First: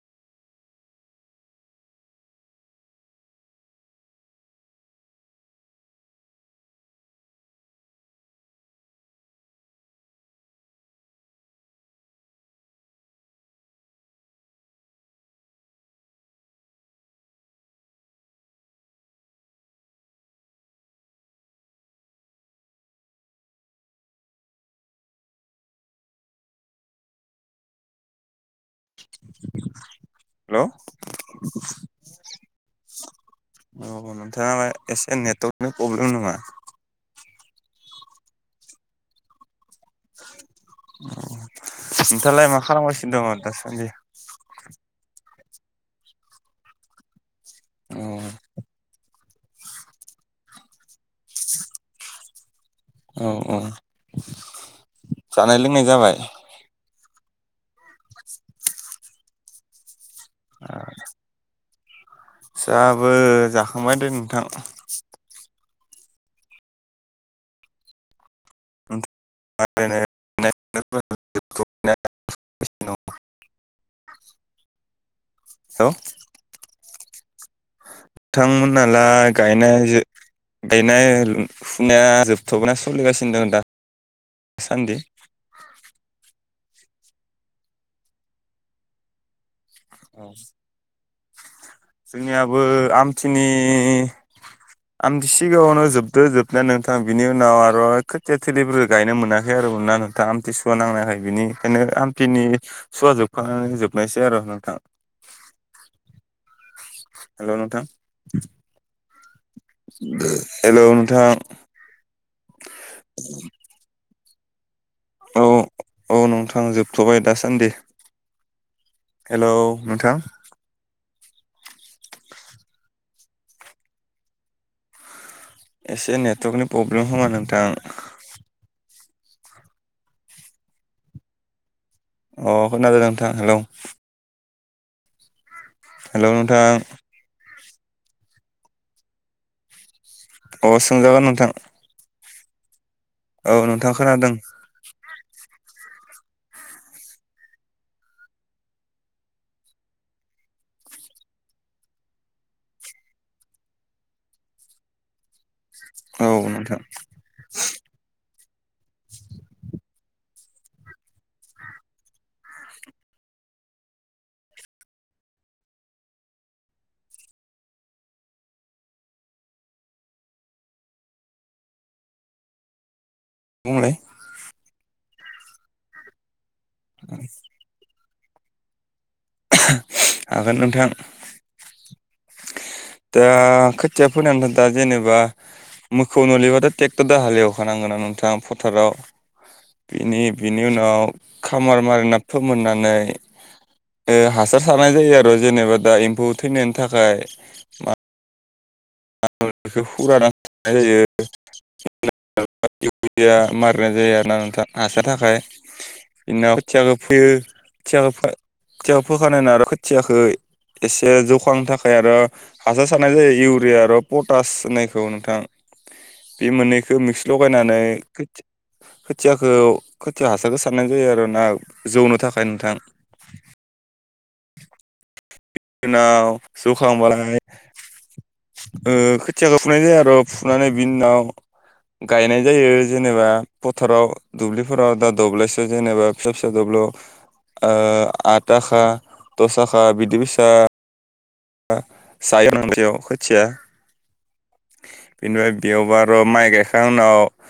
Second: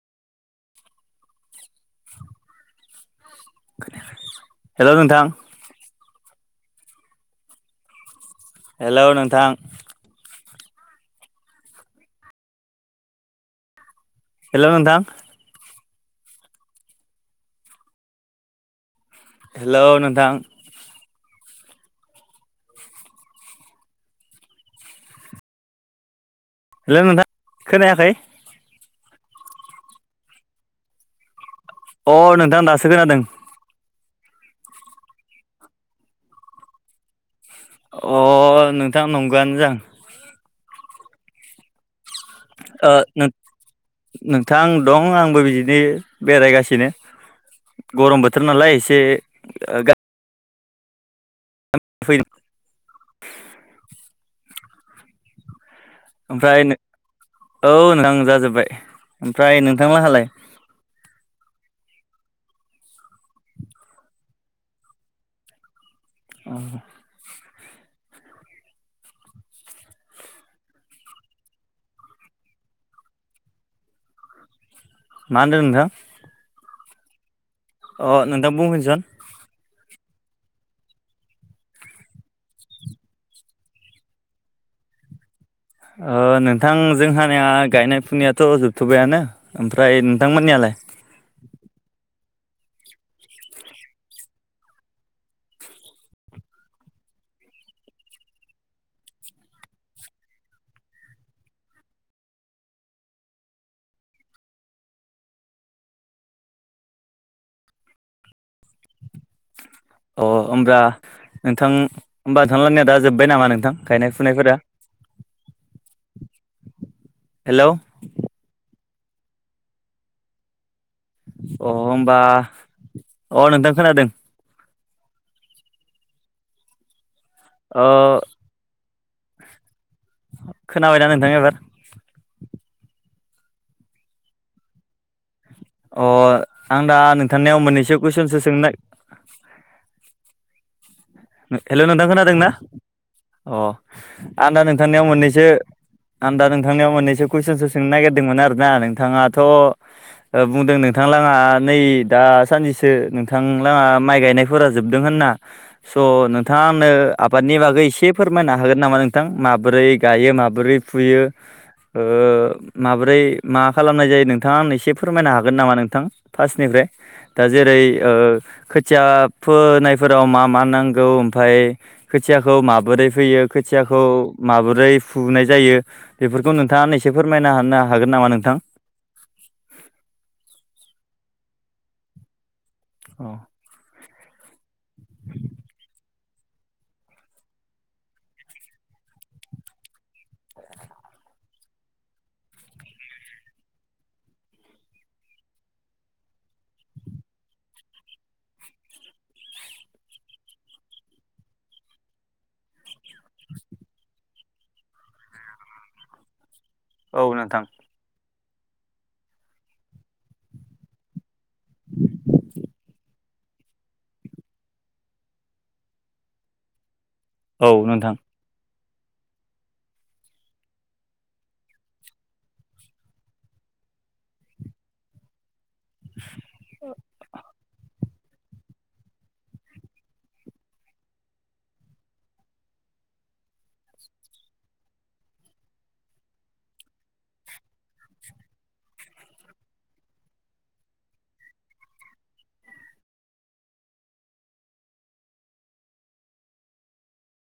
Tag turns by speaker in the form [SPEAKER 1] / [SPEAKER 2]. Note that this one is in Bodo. [SPEAKER 1] [inaudible] हेलौ नोंथां। हेलौ नोंथां। हेलौ नोथां। हेलौ नोंथां। हेलौ नोंथां खोनायाखै।
[SPEAKER 2] हेलौ।
[SPEAKER 1] अ नोंथां दासो खोनादों।
[SPEAKER 2] औ नोंथाङा एसे नेटवर्कनि प्रब्लेम नामा?
[SPEAKER 1] अ नोंथां नंगौ आनो जां।
[SPEAKER 2] नोंथालाय मा खालामगासिनो
[SPEAKER 1] ओ
[SPEAKER 2] दङ दासान्दि।
[SPEAKER 1] नोंथां दं आंबो बिदिनो बेरायगासिनो।
[SPEAKER 2] औ
[SPEAKER 1] गरम बोथोर नालाय एसे गा फै
[SPEAKER 2] ओ औ जानाय लोंनाय जाबाय।
[SPEAKER 1] ओमफ्राय नों औ नोंथां जाजोब्बाय ओमफ्राय नोंथांला हालाय?
[SPEAKER 2] आ जाहाबो जाखांबाय दे नोंथां।
[SPEAKER 1] अ
[SPEAKER 2] [unintelligible]
[SPEAKER 1] मा होनदों नोंथां? अ
[SPEAKER 2] नों
[SPEAKER 1] नोंथां
[SPEAKER 2] थांमोन
[SPEAKER 1] बुंफिनसन
[SPEAKER 2] हालाय गायनाय जे गायनाय फुनाया जोबथ'बाय सोलिगासिनो दड दा? सानदि
[SPEAKER 1] ओ नोंथांजोंहानिया गायनाय फुनायाथ' जोबथ'बायानो ओमफ्राय नोंथांमोननियालाय?
[SPEAKER 2] जोंनियाबो आमथिनि आमथि सिगाङावनो जोबदो जोबनाया नोंथां बिनि उनाव आरो खोथिया थोलिफोरबो गायनो मोनाखै आरो मोन ना नोंथां आमथि सुवा नांनायखाय बिनि ओंखायनो आमथिनि सुवा जोबखांनानै जोबनायसै आरो नोंथां। हेल' नोंथां
[SPEAKER 1] अ होमब्ला नोंथां नोंथांलानिआ दा जोबबाय नामा नोंथां गायनाय फुनायफोरा?
[SPEAKER 2] औ औ नोंथां जोबथ'बाय
[SPEAKER 1] हेलौ
[SPEAKER 2] दासान्दि। हेलौ नोंथां
[SPEAKER 1] अ होमबा अ नोंथां खोनादों।
[SPEAKER 2] एसे नेटवर्कनि प्रब्लेम खोमा नोंथां।
[SPEAKER 1] अ खोनाबायना नोंथां एबार?
[SPEAKER 2] अ खोनादो नोंथां हेलौ
[SPEAKER 1] अ
[SPEAKER 2] हेलौ नोंथां
[SPEAKER 1] आं दा नोंथांनिआव मोननैसो कुइसनसो सोंनो ना
[SPEAKER 2] अ सों जागोन नों
[SPEAKER 1] हेलौ नोंथां खोनादों ना अ
[SPEAKER 2] औ नोंथां खोनादों
[SPEAKER 1] आंदा नोंथांनियाव मोननैसो आं दा नोंथांनियाव मोननैसो कुइसनसो सोंनो नागिरदोंमोन आरोना नोंथाङाथ' बुंदों नोंथांलाङा नै दासानदिसो नोंथांलाङा माइ गायनायख फोरा जोबदों होनना स'
[SPEAKER 2] औ
[SPEAKER 1] नोंथाङा
[SPEAKER 2] नोंथां
[SPEAKER 1] आंनो आबादनि बागै एसे फोरमायनो हागोन नामा नोंथां माबोरै गायो माबोरै फुयो। ओ माब्रै मा खालामनाय जायो नोंथाङा आंनो एसे फोरमायनो हागोन नामा नोंथां? फार्स्टनिफ्राय दा जेरै ओ खोथिया फोनायफोराव मा मा नांगौ ओमफ्राय खोथियाखौ माबोरै फैयो
[SPEAKER 2] बुंलाय
[SPEAKER 1] खोथियाखौ माबोरै फुनाय जायो बेफोरखौ नोंथाङा आंनो एसे फोरमायना हानो हागोन नामा नोंथां?
[SPEAKER 2] हागोन नोंथां। दा खोथिया फोनानै दा जेनेबा मोखौ नलिबाथ ट्रेक्टरद हालेवखानांगोना नोंथाङा फोथाराव। बिनि बिनि उनाव खामार मारिना फोमोननानै ओ हासार सारनाय जायो आरो जेनेबा दा एम्फौ थैनायनि थाखाय। बेखौ फुवारनानै दोननाय जायो। इउरिया मारिनाय जायो आरोना नोंथां हासारनि थाखाय। बिनि उनाव खोथियाखौ
[SPEAKER 1] औ
[SPEAKER 2] फोयो
[SPEAKER 1] नोंथां
[SPEAKER 2] खोथियाखौ खोथियाखौ फोखानाय नाय उनाव आरो खोथियाखै एसे जौखांनि थाखाय आरो हासार सारनाय जायो इउरिया आरो पटास होननायखौ नोंथां बे मोननैखौ मिक्स
[SPEAKER 1] औ
[SPEAKER 2] लगायनानै
[SPEAKER 1] नोंथां
[SPEAKER 2] खोथि खोथियाखौ खोथिया हासारगो सारनांगो जायो आरो ना जौनो थाखाय नोंथां। ओनाव जौखांबाय ओ खोथियाखौ फुनाय जायो आरो फुनानै बिनि उनाव गायनाय जायो जेनेबा फथाराव दुब्लिफोराव दा दब्लायसो जेनेबा फिसा फिसा दब्लाव ओ आथाखा दसाखा बिदि बिसा ‌ जायो नोंयाव खोथिया बेनिफ्राय बेयावबारो माइ गायखां उनाव